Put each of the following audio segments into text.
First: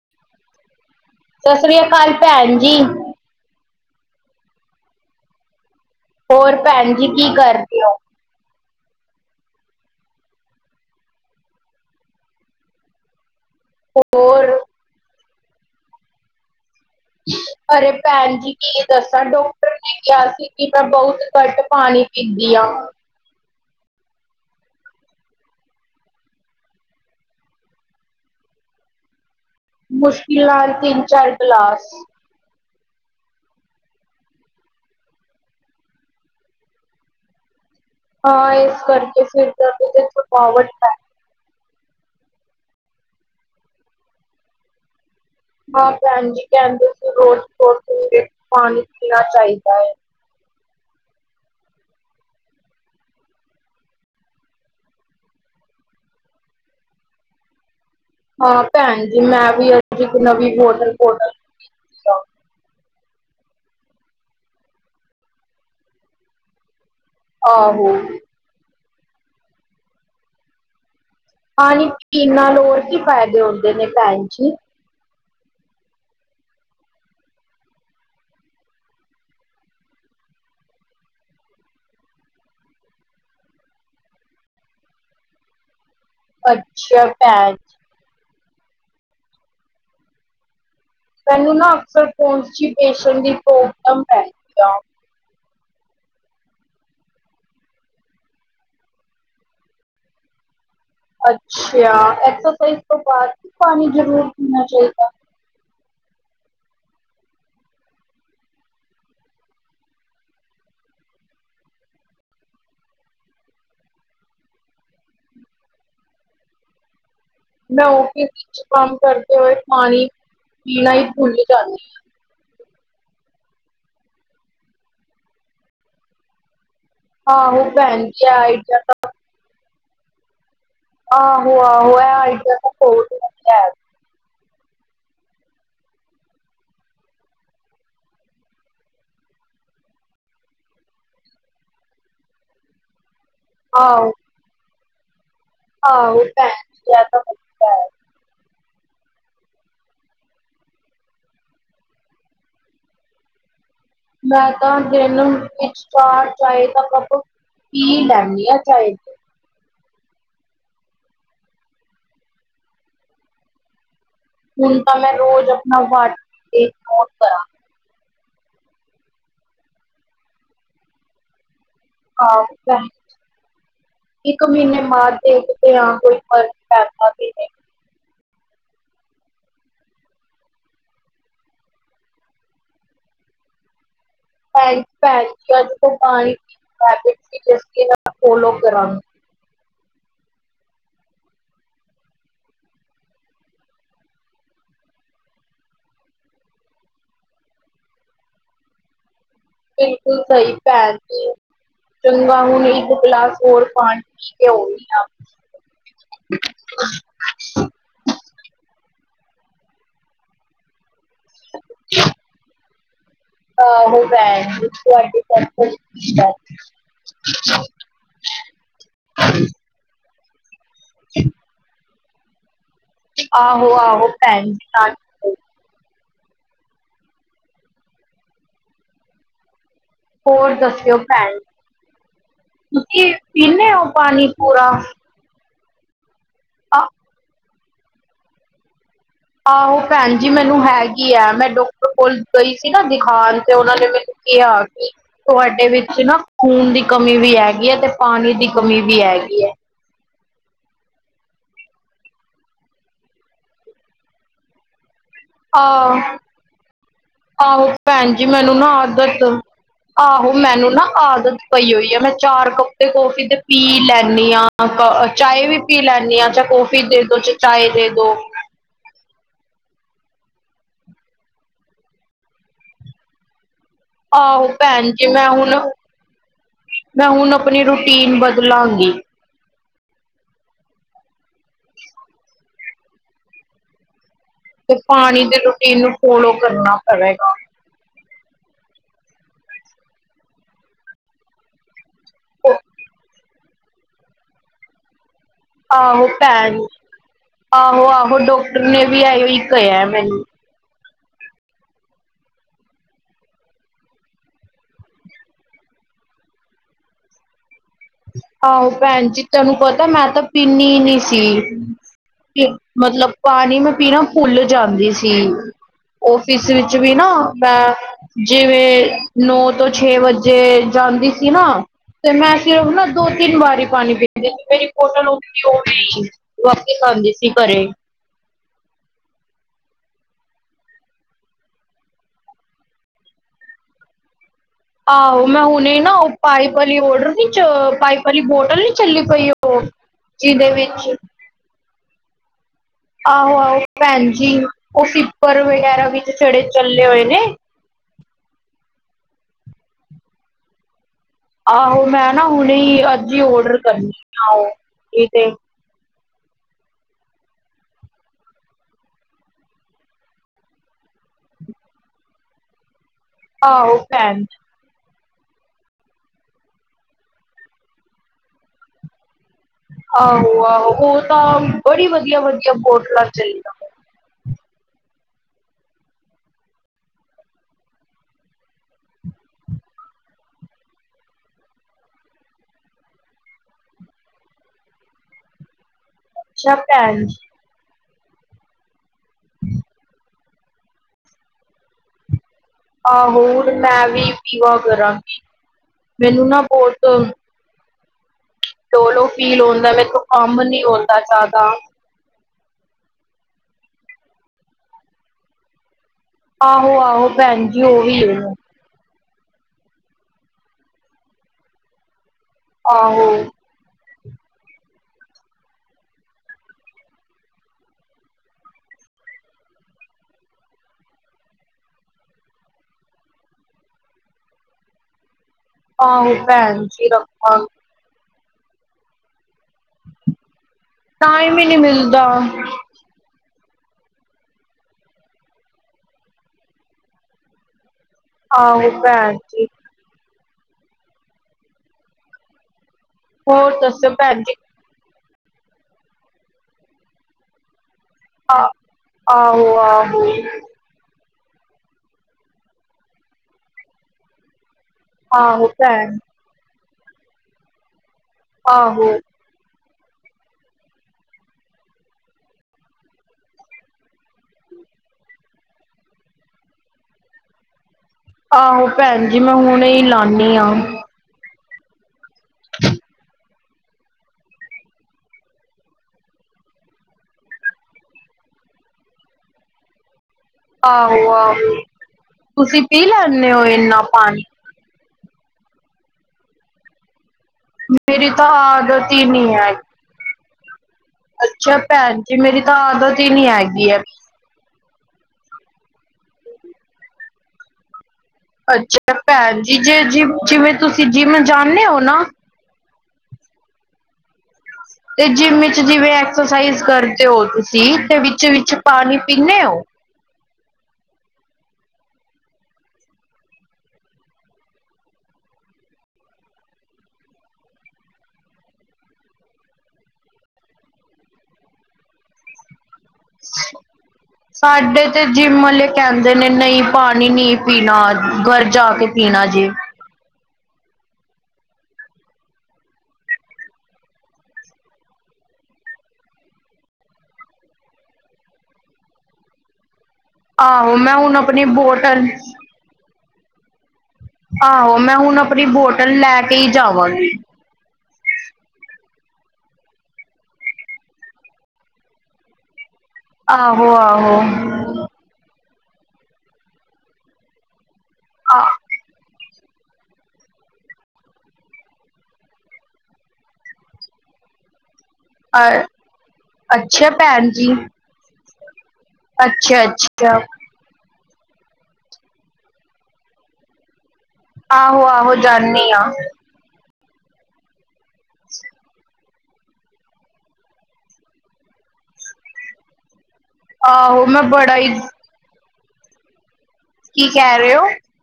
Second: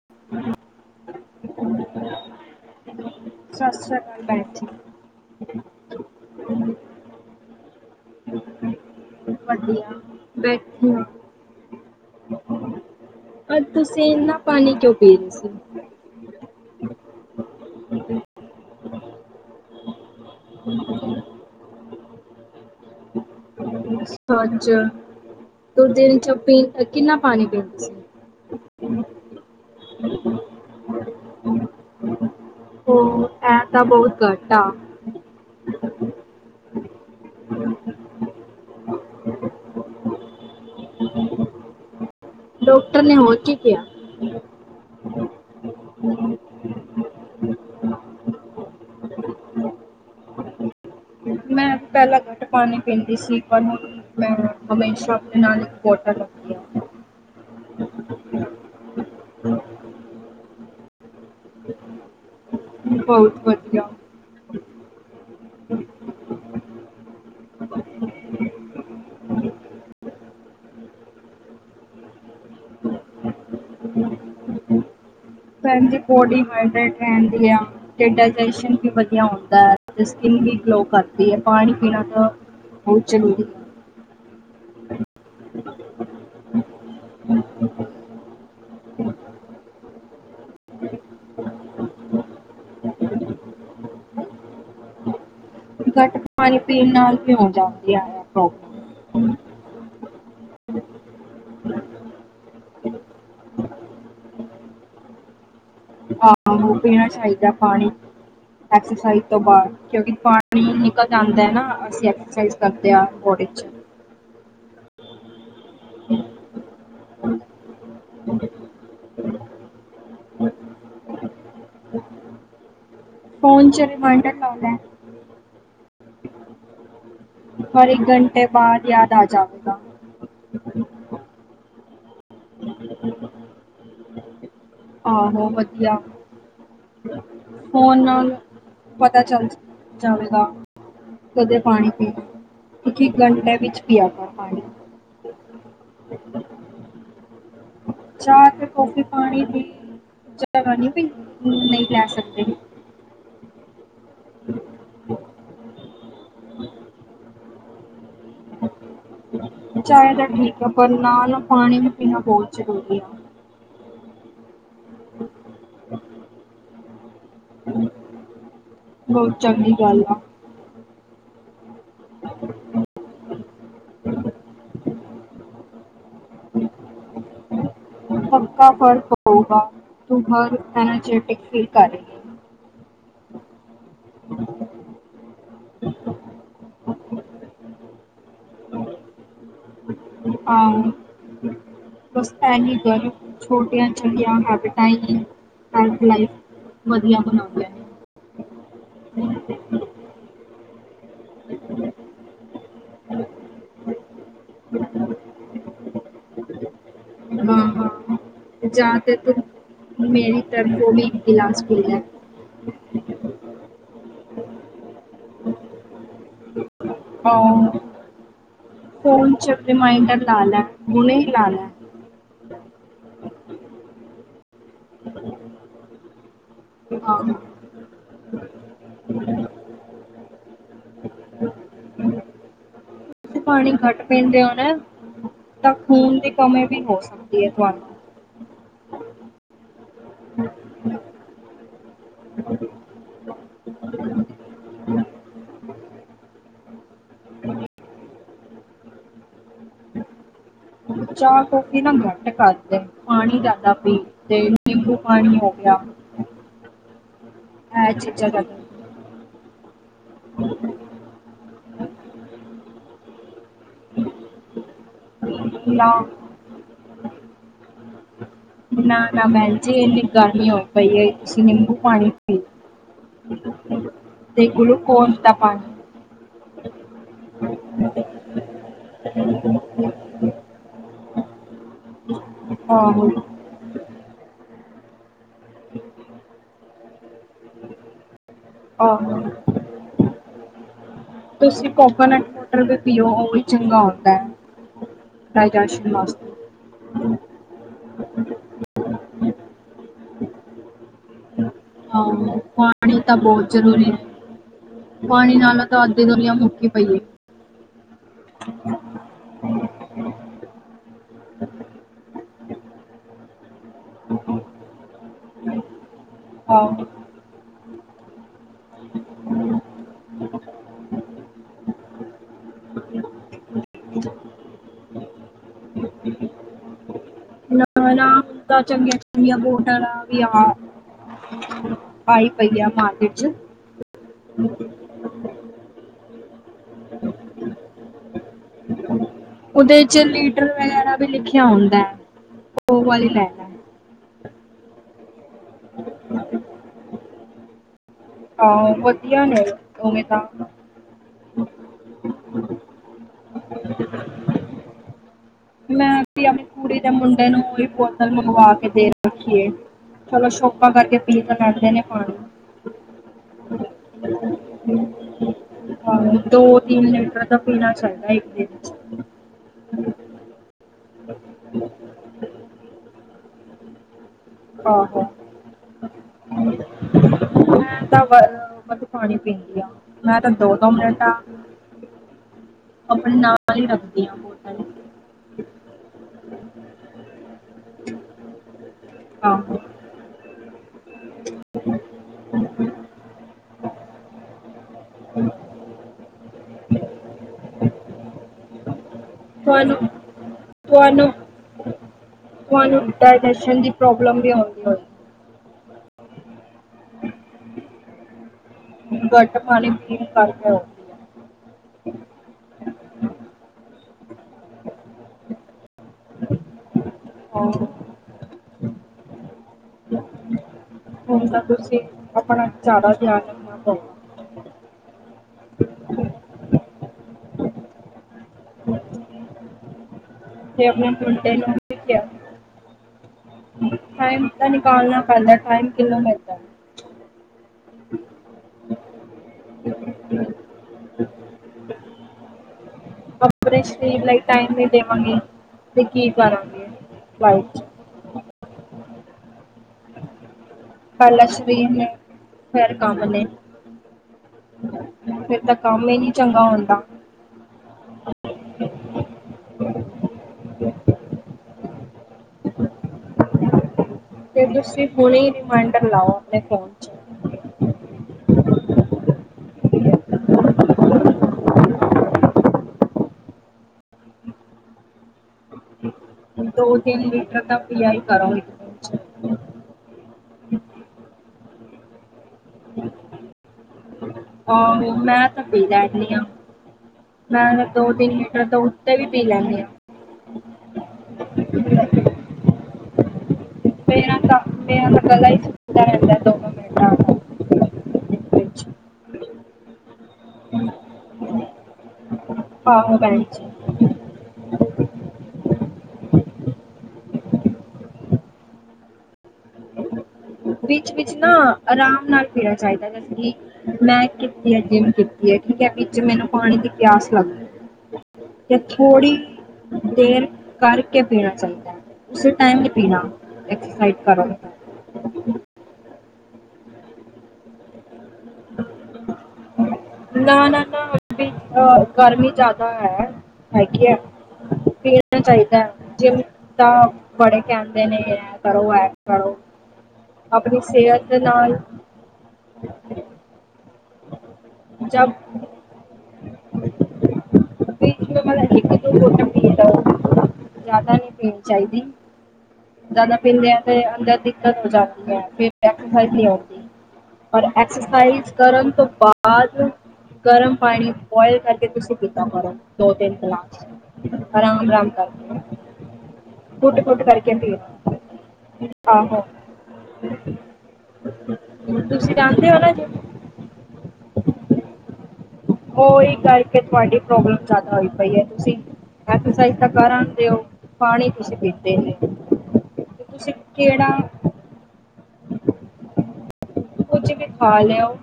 [inaudible] ਸਸ ਸ੍ਰੀ ਕਾਲ ਭੈਣ ਜੀ। ਹੋਰ ਸਤਿ ਸ੍ਰੀ ਆਕਾਲ ਪੈਣ ਜੀ ਹੋਰ ਪੈਣ ਜੀ ਕੀ ਕਰਦੇ ਔ ਵਦੀਆ, ਬੈਠੀ ਆ ਪਰ ਤੁਸੀਂ ਇੰਨਾ ਹੋਰ ਪਾਨੀ ਕਿਉਂ ਪੀ ਰਹੇ ਸੀ ਅਰੇ ਪੈਣ ਜੀ ਕੀ ਦੱਸਾਂ ਡੋਕਟਰ ਨੇ ਕਿਹਾ ਸੀ ਕਿ ਮੈਂ ਬਹੁਤ ਘੱਟ ਪਾਨੀ ਪੀਨੀ ਆ ਪੰਜ ਤੇ ਦਿਨ ਚੋਂ ਪੀ ਕਿੰਨਾ ਪਾਨੀ ਪੀਂਦੀ ਸੀ ਤੁਸੀ ਮੁਸ਼ਕਿਲ ਨਾਲ ਤਿੰਨ-ਚਾਰ ਗਲਾਸ ਹੋਰ ਇਹ ਤਾਂ ਬਹੁਤ ਘੱਟ ਆ ਹਾਂ ਇਸ ਕਰਕੇ ਫਿਰ ਸਿਰ ਦਰਦ ਤੇ ਥਕਾਵਟ ਆ ਡਾਕਟਰ ਨੇ ਹੋਰ ਕੀ ਕਿਹਾ ਹਾਂ ਪੈਣ ਜੀ ਕਹਿੰਦੇ ਸੀ ਰੋਜ਼ [unintelligible] ਪਾਨੀ ਪੀਨਾ ਚਾਹੀਦਾ ਹੈ। ਮੈਂ ਪਹਿਲਾਂ ਘੱਟ ਪਾਨੀ ਪੀਂਦੀ ਸੀ ਪਰ ਹੁਨ ਮੈਂ ਹਮੇਸ਼ਾ ਆਪਣੇ ਨਾਲ ਇੱਕ ਬੋਤਲ ਰੱਖਦੀ ਆ। ਹਾਂ ਪੈਣ ਜੀ ਮੈਂ ਵੀ ਅੱਜ ਇੱਕ ਨਵੀਂ ਬੋਤਲ [unintelligible] ਬਹੁਤ ਵਦੀਆ [unintelligible] ਆਹੋ ਪਾਨੀ ਪੀਨ ਨਾਲ ਹੋਰ ਕੀ ਫਾਇਦੇ ਹੁੰਦੇ ਨੇ ਪੈਣਜੀ ਤੇ ਬੋਡੀ ਹਾਇਡਰੇਟ ਰਹਿੰਦੀ ਆ ਡਾਇਟਜੇਸ਼ਨ ਵੀ ਵਦੀਆ ਹੁੰਦਾ ਹੈ, ਸਕਿਨ ਵੀ ਗਲੋ ਕਰਦੀ ਹੈ ਪਾਨੀ ਪੀਨਾ ਤੋਂ ਪਹੁੰਚੇ ਨੀਗੇ ਅੱਛਾ ਪੈਣ ਮੈਨੂੰ ਨਾ ਅਕਸਰ ਕੋਨਸ਼ੀਡੇਸ਼ਨ ਦੀ ਪ੍ਰੋਬਲਮ ਰਹਿੰਦੀ ਆ ਪਾਨੀ-ਪੀਨ ਨਾਲ ਵੀ ਹੋ ਜਾਂਦੀ ਐ ਇਹ ਪ੍ਰੋਬਲਮ ਅੱਛਾ ਐਕਸਰਸਾਈਜ਼ ਤੋਂ ਬਾਅਦ ਵੀ ਪਾਨੀ ਜ਼ਰੂਰ ਪੀਨਾ ਚਾਹੀਦਾ ਆਹੋ ਪੀਨਾ ਚਾਹੀਦਾ ਪਾਨੀ ਐਕਸਰਸਾਈਜ਼ ਤੋਂ ਬਾਅਦ ਕਿਉਂਕਿ ਪਾਨੀ ਨਿਕਲ ਜਾਂਦਾ ਏ ਨਾ ਅਸੀਂ ਐਕਸਰਸਾਈਜ਼ ਕਰਦੇ ਹਾਂ, ਬੋਡੀ ਚੋ [unintelligible] ਮੈਂ ਔਫਿਸ ਵਿੱਚ ਕੰਮ ਕਰਦੇ ਹੋਏ ਪਾਨੀ ਪੀਣਾ ਹੀ ਭੁੱਲ ਜਾਂਨੀ ਆ। ਫੋਨ ਚ ਰੀਮਾਡਰ ਲੇ ਲੈ। ਆਹੋ ਹਰ ਪੈਣ ਇੱਕ ਜੀ ਘੰਟੇ ਬਾਅਦ ਯਾਦ ਆ ਜਾਵੇਗਾ ਆਹੋ-ਆਹੋ, ਆ ਆਈਡੀਆ ਤਾ ਬਹੁਤ ਵਦੀਆ। ਆਹੋ ਵਦੀਆ ਹੂਨ ਪਤਾ ਚੱਲ ਜਾਵੇਗਾ ਕਦੇ ਪਾਨੀ ਪੀਨਾ ਇੱਕ-ਇੱਕ ਘੰਟੇ ਵਿੱਚ ਪਿਆ ਆਹੋ ਕਰ ਪਾਨੀ ਆਹੋ ਇਹ ਤਾ ਹੈਂ [unintelligible] ਚਾਹ ਤੇ ਕੌਫੀ ਪਾਨੀ ਦੀ ਜਗਾ ਵੀ ਨਹੀਂ ਲੈ ਸਕਦੇ ਮੈਂ ਤਾਂ ਦਿਨ ਵਿੱਚ ਚਾਰ ਚਾਹ ਦਾ ਕੱਪ ਪੀ ਲੈਣੀ ਆ ਚਾਏ। ਚਾਹੇ ਤਾਂ ਠੀਕ ਆ, ਪਰ ਨਾਲ-ਨਾਲ ਪਾਨੀ ਵੀ ਪੀਨਾ ਬਹੁਤ ਜ਼ਰੂਰੀ ਆ ਹੁਨ ਤਾਂ ਮੈਂ ਰੋਜ਼ ਅਪਨਾ ਵਟ ਬਹੁਤ ਚੰਗੀ ਗੱਲ ਆ [unintelligible] ਇੱਕ ਮੀਨੇ ਮਾਰ ਦੇ ਕਿਤੇ ਆਪ ਵੀ [unintelligible] ਪੱਕਾ ਫਰਕ ਪਊਗਾ, ਤੂੰ ਘਰ ਐਨਰਜੈਟਿਕ ਫੀਲ ਕਰੇ। [inaudible] [unintelligible] ਹਾਂ, ਬਸ ਐਹੀ ਛੋਟੀਆਂ ਚਛੜੀਆਂ ਹੈਬਿਟਾਂ ਲਾਈਫ ਚ। ਵਦੀਆ ਬਨਾਂਦੈ। ਬਿਲਕੁਲ, ਸਈ ਭੈਣ ਜੀ। ਚੰਗਾ ਹੁਨ, ਇੱਕ ਗਿਲਾਸ ਹੋਰ ਪਾਨੀਂ ਤ [unintelligible] ਨੇ ਹਾਂ [inaudible] ਹਾਂ ਜਾਂ ਤੇ ਤੁ ਮੇਰੀ ਤਰਾਂ ਓ ਵੀ ਗਿਲਾਸ ਪੀਲੈ। ਆਹ ਉਹ ਬੈਟਰੀ ਔਰ [unintelligible] [inaudible] ਫੋਨ ਚ ਰੀਮਾਇੰਡਰ ਲਾਲੈ ਹੁਨੇ ਈ ਲਾਲੈ। ਆਹੋ-ਆਹੋ, ਭੈਣ ਜੀ। ਹਾਂ [inaudible] ਹੋਰ ਦੱਸਿਓ ਭੈਣ, ਤੁਸੀ ਪੀਣੇ ਓ ਪਾਣੀ ਪੂਰਾ? ਯਾਂ ਖੂਨ ਦੀ ਕਮੀ ਵੀ ਆ- ਹੋ ਸਕਦੀ ਏ ਤੁਆਨੂੰ? ਆਹੋ ਭੈਣ ਜੀ, ਮੈਨੂੰ ਹੈਗੀਆ ਮੈਂ ਡਾਕਟਰ ਕੋਲ ਗਈ ਸੀ ਨਾ ਦਿਖਾਣ ਤੇ ਓਨਾਂ ਨੇ ਮੈਨੂੰ ਕੇਆ ਕੀ ਤੁਆਡੇ ਵਿੱਚ ਨਾ ਖੂਨ ਦੀ ਕਮੀ ਵੀ ਹੈਗੀਆ, ਤੇ ਪਾਣੀ ਦੀ ਕਮੀ ਵੀ ਹੈਗੀਏ। ਚਾਹ-ਕੌਫੀ ਨਾ ਘੱਟ ਕਰਦੇ ਪਾਣੀ ਜਾਦਾ ਪੀ ਤੇ ਨਿੰਬੂ ਪਾਣੀ ਹੋ ਹੋ ਗਯਾ। ਆਹ ਆਹੋ ਭੈਣ ਜੀ, ਮੈਨੂੰ ਨਾ ਆਦਤ ਆਹੋ ਮੈਨੂੰ ਨਾ ਆਦਤ ਪਈ ਹੋਈਏ, ਮੈਂ ਚਾਰ ਕਪੜੇ ਧੋਕੇ ਤੇ ਪੀ ਲੈਨੀਂ ਆ। ਚਾਏ ਵੀ ਪੀ ਨਾ ਲੈਂਨੀਂਆ ਯਾਂ ਕੌਫੀ ਦੇਦੋ ਚਾਏ ਚਾਏ ਦੇਦੋ। ਨਾ-ਨਾ ਮੈ ਜੀ ਏਨੀ ਗੱਲ ਨਈ ਹੋਈ ਪਈ, ਤੁਸੀਂ ਨਿੰਬੂ ਪਾਣੀ [inaudible] ਆਹੋ ਭੈਣ ਜੀ, ਗਲੂਕੋਜ਼ ਮੈਂ ਦਾ ਹੁਨ ਪਾਣੀ ਮੈਂ ਹੁਨ ਅਪਨੀ ਰੂਟੀਨ ਬਦਲਾਂਗੀ। [inaudible] [inaudible] ਆਹੋ। ਤੇ ਪਾਣੀ ਦੇ ਰੂਟੀਨ ਨੂੰ ਫੋਲੋ ਕਰਨਾ ਪਏਗਾ। ਆਹ [unintelligible] ਤੁਸੀਂ ਕੋਕੋਨਟ ਵੋਟਰ ਵੀ ਪੀਓ, ਓਵੀ ਚੰਗਾ ਹੁੰਦੈ। ਆਹੋ ਭੈਣ, ਆਹੋ-ਆਹੋ ਡਾਕਟਰ ਨੇ ਵੀ ਐਹੋ ਕੇਯਾ ਮੈਨੂੰ। ਆਹੋ ਪਾਣੀ ਤਾਂ ਬਹੋਤ ਜਰੂਰੀ ਐ। ਪਾਣੀ ਨਾਲੋਂ ਤਾਂ ਅੱਧੀ ਦੁਨੀਆਂ ਮੁੱਕੀ ਪਈਏ। ਆਹੋ ਭੈਣ ਜੀ। ਤੈਨੂੰ ਪਤੈ ਮੈਂ ਤਾਂ ਪੀਂਨੀ ਈ ਨੀਸੀ, ਮਤਲਬ ਪਾਣੀ ਨੂੰ ਪੀਣਾ ਭੁੱਲ ਜਾਂਦੀ ਸੀ, ਓਫਿਸ ਆਹੋ ਵਿੱਚ ਵੀ ਨਾ ਮੈਂ ਜਿਵੇਂ ਨੌ ਤੋਂ ਛੇ ਵੱਜੇ ਜਾਂਦੀ ਸੀ ਨਾ, ਤੇ ਮੈਂ। ਤੇ ਉਹ ਨਾ ਦੋ ਤਿੰਨ ਵਾਰੀ ਪਾਣੀ ਪੀਦੇ, ਮੇਰੀ ਬੋਟਲ ਹੋ ਈ ਵਾਪਿਸ ਆਦੇ ਸੀ ਘਰੇ। ਹਨਾ ਹੁਣ ਤਾਂ ਚੰਗੀਆਂ ਚੰਗੀਆਂ ਬੋਟਰਾ ਵੀ ਆਹ ਆਈ ਪਈ ਆ ਮਾਰਕੀਟ 'ਚ। ਆਹੋ ਮੈਂ ਹੁਣੇ ਨਾ ਉਹ ਪਾਈਪ ਵਾਲੀ ਓਡਰ ਨੀ ਚ ਪਾਈਪ ਵਾਲੀ ਬੋਟਲ ਨੀ ਚੱਲੀ ਪਈ ਓ। ਉਹਦੇ ਚ ਲੀਟਰ ਵਗੈਰਾ ਵੀ ਲਿਖਿਆ ਹੁੰਦਾ ਐ। ਆਹੋ-ਆਹੋ ਭੈਣ ਜੀ ਉਹ ਸੀਪਰ ਵਗੈਰਾ ਵਿੱਚ ਛੜੇ ਚੱਲੇ ਹੋਏ ਨੇ। ਆਹੋ ਵਧੀਆ ਨੀ ਹੈਗਾ ਉਵੇਂ ਤਾਂ। ਆਹੋ ਮੈਂ ਨਾ ਹੁਣੇ ਅੱਜ ਈ ਓਡਰ ਕਰਨੀ ਆ, ਉਹ ਇਹ ਤੇ ਮੈਂ। ਮਾਸੀ ਦੇ ਮੁੰਡੇ ਓਈ ਬੋਤਲ ਮੰਗਵਾ ਕੇ ਦੇ ਰੱਖੀ ਏ। ਚਲੋ ਸ਼ੋਕਾ ਕਰਕੇ ਪੀ ਤਾਂ ਲੈਂਦੇ ਨੇ ਪਾਣੀ। ਆਹੋ ਭੈਣ ਹਾਂ ਦੋ ਤਿੰਨ ਲੀਟਰ ਤਾ ਪੀਣਾ ਚਾਹੀਦਾ ਇੱਕ ਦਿਨ 'ਚ। ਆਹੋ ਆਹੋ ਉਹ ਤਾਂ ਬੜੀ ਵਧੀਆ ਵਧੀਆ ਬੋਟਲਾ ਚੱਲੀਆਂ। ਆਹੋ। ਮੈਂ ਤਾਂ ਵ ਵੱਧ ਪਾਣੀ ਪੀਂਦੀ ਆਂ, ਮੈਂ ਤਾਂ ਦੋ-ਦੋ ਮਿੰਟਾਂ। ਆਪਣੇ ਨਾਲ ਈ ਰੱਖਦੀ ਬੋਟਲ। ਅੱਛਾ ਭੈਣ ਜੀ। ਆਹੋ। ਆਹੋ, ਹੁਣ ਮੈਂ ਵੀ ਪੀਵਾ ਕਰਾਂਗੀ। ਮੈਨੂੰ ਨਾ ਬਹੁਤ ਲੋਹ-ਲੋਹ ਫੀਲ ਹੁੰਦਾ, ਮੇਕੋ ਤਹਾਨੂੰ, ਤਹਾਨੂੰ ਡਾਇਟੈਸਨ ਦੀ ਪ੍ਰੋਬਲਮ ਵੀ ਹੁੰਦੀ ਹੋਏਗੀ। ਆਹੋ-ਆਹੋ ਭੈਣ ਜੀ ਉਹ ਵੀ ਐ, ਗੱਟ ਪਾਣੀ ਪੀਣ ਕਰਕੇ ਹੋਗਿਆ। ਆਹੋ। ਹਾਂ। ਔਰ ਹੁਣ ਤਾਂ ਤੁਸੀਂ ਆਪਣਾ ਜ਼ਿਆਦਾ ਧਿਆਨ ਰੱਖਣਾ ਪਉਗਾ। ਆਹੋ ਭੈਣ ਜੀ ਆਪਾ ਨੂੰ ਫੇਰ [unintelligible] ਟਾਈਮ ਹੀ ਨਹੀਂ ਨੂੰ, ਵੀ ਮਿਲਦਾ ਕਿਹਾ ਟਾਈਮ ਤਾਂ ਨਿਕਾਲਣਾ ਪੈਂਦਾ ਟਾਈਮ ਕਿਨੂੰ ਮਿਲਦਾ। ਆਹੋ ਭੈਣ ਜੀ। [inaudible] ਹੋਰ ਆਪਣੇ ਦੱਸੋ ਸਰੀਰ ਲਈ ਭੈਣ ਜੀ ਟਾਇੰਮ‌ ਨੀ ਦੇਵਾਂਗੇ, ਤੇ ਕੀ ਕਰਾਂਗੇ ਆ ਆਹੋ-ਆਹੋ। ਪਹਿਲਾਂ ਸਰੀਰ ਨੇ, ਫਿਰ ਕੰਮ ਨੇ। ਫੇਰ ਆਹੋ ਤਾਂ ਕੰਮ ਭੈਣ ਈ ਨੀ ਚੰਗਾ ਹੁੰਦਾ। ਆਹੋ। ਤੇ ਤੁਸੀਂ ਹੁਣੇ ਈ ਰੀਮਾਇਡਰ ਲਾਓ ਆਪਣੇ ਫ਼ੋਨ ਚ, ਆਹੋ ਭੈਣ ਜੀ ਮੈਂ ਹੁਣੇ ਹੀ ਲਾਨੀ ਆ। [inaudible] ਦੋ-ਤਿੰਨ ਲੀਟਰ ਦਾ ਪੀਆ ਈ ਕਰਾਂਗੇ। ਆਹੋ-ਆਹੋ, ਤੁਸੀਂ ਪੀ ਲੈਂਨੇ ਔ ਇੰਨਾ ਪਾਣੀ? ਆਹੋ ਮੈਂ ਤਾਂ ਪੀ ਲੈਂਨੀ ਆ। ਮੈਂ ਤਾ ਮੇਰੀ ਦੋ-ਤਿੰਨ ਤਾਂ ਲੀਟਰ ਤੋਂ ਆਦਤ ਉੱਤੇ ਹੀ ਵੀ ਪੀ ਨਹੀਂ ਹੈ ਲੈਂਨੀ ਆਂ। ਅੱਛਾ ਭੈਨ ਜੀ ਮੇਰੀ ਤਾਂ ਆਦਤ ਈ ਨੀ ਹੈਗੀ ਐ। ਇਨ੍ਹਾਂ ਦਾ ਮੇਰਾ ਤਾ ਗਲਾ ਈ ਸੁੱਕ [unintelligible] ਤੱਕ ਵਿੱਚ ਅੱਛਾ ਭੈਨ ਜੀ, ਜੇ ਜਿਮ ਜਿਵੇਂ ਤੁਸੀ ਜਿੰਮ ਜਾਨੇ ਓ ਨਾ। ਆਹੋ ਭੈਨ ਜੀ। ਤੇ ਜਿੰਮ ਇਚ ਜਿਵੇਂ ਐਕਸਰਸਾਈਜ਼ ਕਰਦੇ ਓ ਤੁਸੀ ਤੇ ਵਿੱਚ-ਵਿੱਚ ਪਾਨੀ ਪੀਨੇ ਓ? ਵਿੱਚ-ਵਿੱਚ ਨਾ ਆਰਾਮ ਨਾਲ ਪੀਣਾ ਚਾਈਦਾ ਜਦਕਿ ਮੈਂ ਕੀਤੀ ਐ ਜਿੰਮ ਕੀਤੀ ਐ ਠੀਕ ਐ ਵਿਚ ਮੈਨੂੰ ਪਾਣੀ ਦੀ ਪਿਆਸ ਲੱਗਗੀ। ਤੇ ਥੋੜ੍ਹੀ, ਦੇਰ ਕਰਕੇ ਪੀਣਾ ਚਾਈਦੈ। ਉਸੇ ਟਾਇਮ ਨੀ ਪੀਣਾ ਐਕਸਾਈਜ਼ ਕਰਨ ਤੋ ਸਾਡੇ ਤੇ ਜਿੰਮ ਵਾਲੇ ਕੈਂਦੇ ਨੇ ਨਈ ਪਾਣੀ ਨੀ ਪੀਣਾ ਘਰ ਜਾ ਕੇ ਪੀਣਾ ਜੇ। ਨਾ-ਨਾ, ਨਾ ਬਈ ਆ ਗਰਮੀ ਜਆਦਾ ਐ ਹੈਗੀ ਐ। ਪੀਨਾ ਚਾਈਦੈ ਜੇ ਤਾਂ ਬੜੇ ਕੈਂਦੇ ਨੇ ਐ ਕਰੋ, ਐ ਕਰੋ। ਆਪਨੀ ਆਹੋ ਮੈਂ ਸੇਅਤ ਹੁਣ ਦੇ ਆਪਣੀ ਨਾਲ ਬੋਟਲ ਆਹੋ, ਮੈ ਜਬ ਹੁਨ ਆਪਣੀ ਬੋਟਲ ਲੈ ਕੇ ਈ ਜਾਵਾਂਗੀ। [unintelligible] ਜਆਦਾ ਨੀ ਪੀਨੀ ਚਾਈਦੀ। ਜਆਦਾ ਪੀਂਦੇ ਆ ਆਹੋ ਤੇ ਅੰਦਰ ਆਹੋ ਦਿੱਕਤ ਹੋ ਜਾਂਦੀ ਐ ਫੇ ਐਕਸਰਸਾਈਜ਼ ਨੀ ਹੋਂਦੀ ਪਰ ਐਕਸਰਸਾਈਜ਼ ਕਰਨ ਤੋਂ ਬਾਅ ਬਾਅਦ ਗਰਮ ਪਾਣੀ ਬੋਆਇਲ ਕਰਕੇ ਤੁਸੀ ਪੀਤਾ ਹੋਣਾ ਦੋ-ਤਿੰਨ ਗਲਾਸ। ਆਰਾਮ-ਰਾਮ ਕਰਕੇ ਅੱਛਾ ਘੁੱਟ-ਘੁੱਟ ਭੈਣ ਕਰਕੇ ਜੀ ਪੀਓ। ਆਹੋ, ਅੱਛਾ ਅੱਛਾ ਤੁਸੀ ਜਾਨਦੇ ਓ ਨਾ ਜਿੰਮ? ਆਹੋ-ਆਹੋ ਜਾਨੀ ਆਂ। ਤੁਆਡੀ ਪ੍ਰੋਬਲਮ ਜਿਆਦਾ ਹੋਈ ਪਈ ਐ ਤੁਸੀ ਐਕਸਰਸਾਈਜ਼ ਤਾਂ ਕਰ ਆਂਦੇ ਓ ਪਾਣੀ ਤੁਸੀ ਪੀਤੇ ਨੀ ਤੇ ਤੁਸੀ ਆਹੋ, ਮੈ ਬੜਾ ਈ ਕੀ ਕੁਝ ਵੀ ਕਹਿ ਰਹੇ ਖਾ ਹੋ ਲਿਓ।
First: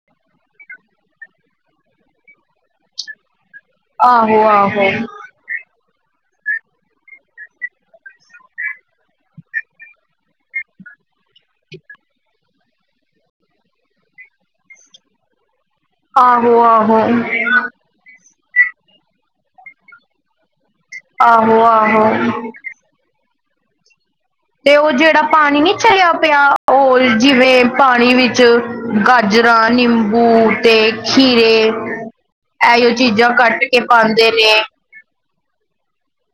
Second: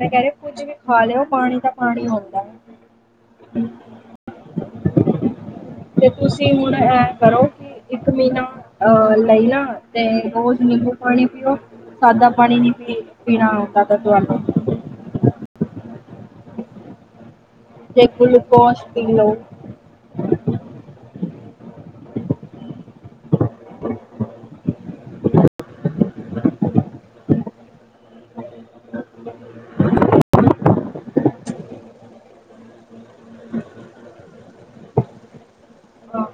ਮੈਂ ਕੈ ਰੀ ਕੁੱਝ ਵੀ ਖਾ ਲਿਓ ਪਾਣੀ ਤਾ ਪਾਣੀ ਹੁੰਦਾ ਐ। ਆਹੋ ਆਹੋ ਤੇ ਤੁਸੀ ਹੁਣ ਐਂ ਕਰੋ ਕਿ ਇੱਕ ਮੀਨਾ ਅ ਲਈ ਨਾ ਤੇ ਰੋਜ ਨਿੰਬੂ ਪਾਣੀ ਪੀਓ। ਸਾਦਾ ਪਾਣੀ ਨੀ ਪੀ ਪੀਣਾ ਜ਼ਾਦਾ ਤੁਆਨੂੰ। ਆਹੋ-ਆਹੋ। ਤੇ ਗੁਲੂਕੋਸ਼ ਪੀ ਲੋ। ਆਹੋ-ਆਹੋ। ਤੇ ਓ ਜੇੜਾ ਪਾਣੀ ਨੀ ਚਲਿਆ ਪਿਆ ਓਲ ਜਿਵੇਂ ਪਾਣੀ ਵਿੱਚ ਗਾਜਰਾਂ, ਨਿੰਬੂ ਤੇ ਖੀਰੇ ਐਇਓ ਚੀਜਾਂ ਕੱਟ ਕੇ ਪਾਂਦੇ ਨੇ ਹਾਂ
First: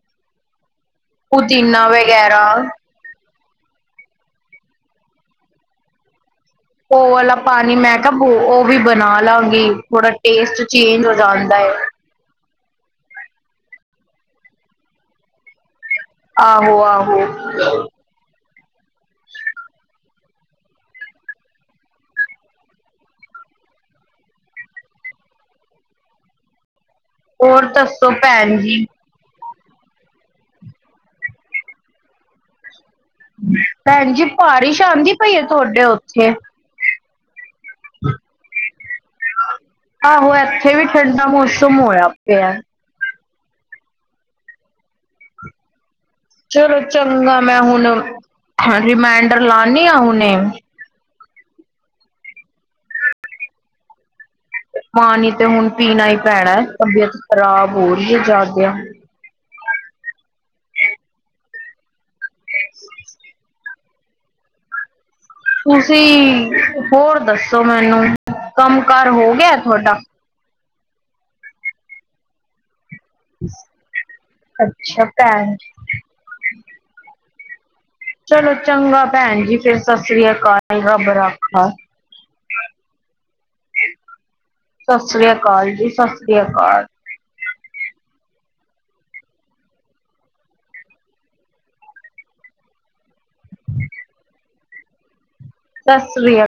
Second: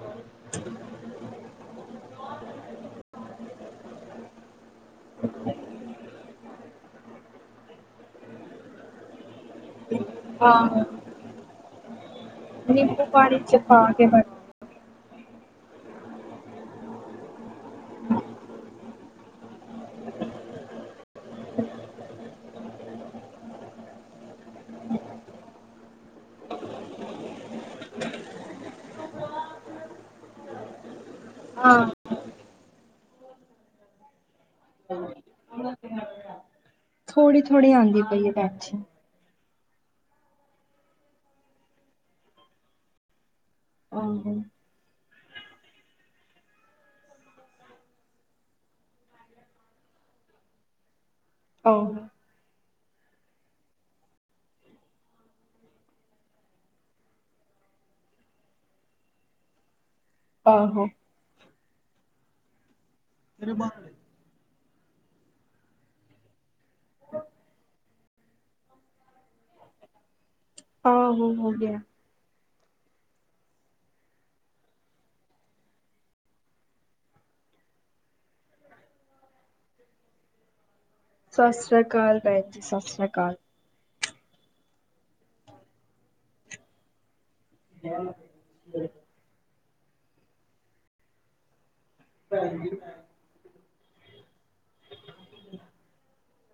ਪੁਦੀਨਾ ਵਗੈਰਾ। ਓ ਵਾਲਾ ਪਾਣੀ ਮੈਂ ਕਿਆ ਓ ਵੀ ਬਣਾ ਲਾਂਗੀ ਥੋੜਾ ਟੇਸਟ ਹਾਂ ਚੇਂਜ ਹੋ ਜਾਂਦਾ ਏ। ਓ ਪਾਣੀ ਚ ਪਾ ਕੇ ਫੜ ਆਹੋ ਆਹੋ। ਹੋਰ ਦੱਸੋ ਭੈਨ ਜੀ? ਹਾਂ ਭੈਣ ਜੀ, ਭਾਰਿਸ਼ ਆਂਦੀ ਪਈ ਏ ਤੁਆਡੇ ਓਥੇ ਥੋੜੀ-ਥੋੜੀ ਆਂਦੀ ਪਈਏ, ਭੈਣ ਜੀ। ਆਹੋ, ਏਥੇ ਵੀ ਠੰਡਾ ਮੌਸਮ ਹੋਇਆ ਪੇਆ। ਆਹੋ। ਚਲੋ ਚੰਗਾ ਮੈਂ ਹੁਣ, ਰੀਮੈਂਡਰ ਲਾਨੀ ਮੈਂ ਹੁਨੇ। ਔਰ ਪਾਣੀ ਤੇ ਹੁਨ ਪੀਣਾ ਈ ਪੈਨੈ, ਤਬੀਅਤ ਖਰਾਬ ਹੋ ਰਿਐ ਜਾਦਾ। ਆਹੋ। [inaudible] [inaudible] ਤੁਸੀ ਹੋਰ ਦੱਸੋ ਮੇਨੂੰ ਕੰਮ-ਕਾਰ ਹੋ ਗਯਾ ਤੁਆਡਾ? ਆਹ, ਹੋ ਗਯਾ। ਅੱਛਾ ਭੈਨ ਚਲੋ ਚੰਗਾ ਭੈਣ ਜੀ, ਫੇਰ ਸਸ ਸ੍ਰੀ ਕਾਲ। [unintelligible] ਸਸ ਸ੍ਰੀ ਅਕਾਲ ਭੈਣ ਜੀ, ਸਸ ਸ੍ਰੀ ਅਕਾਲ। ਸਸ ਸ੍ਰੀ ਅਕਾਲ ਜੀ, ਸਸਸ੍ਰੀ ਅਕਾਲ। [inaudible] [unintelligible] [inaudible] ਸਸ ਸ੍ਰੀ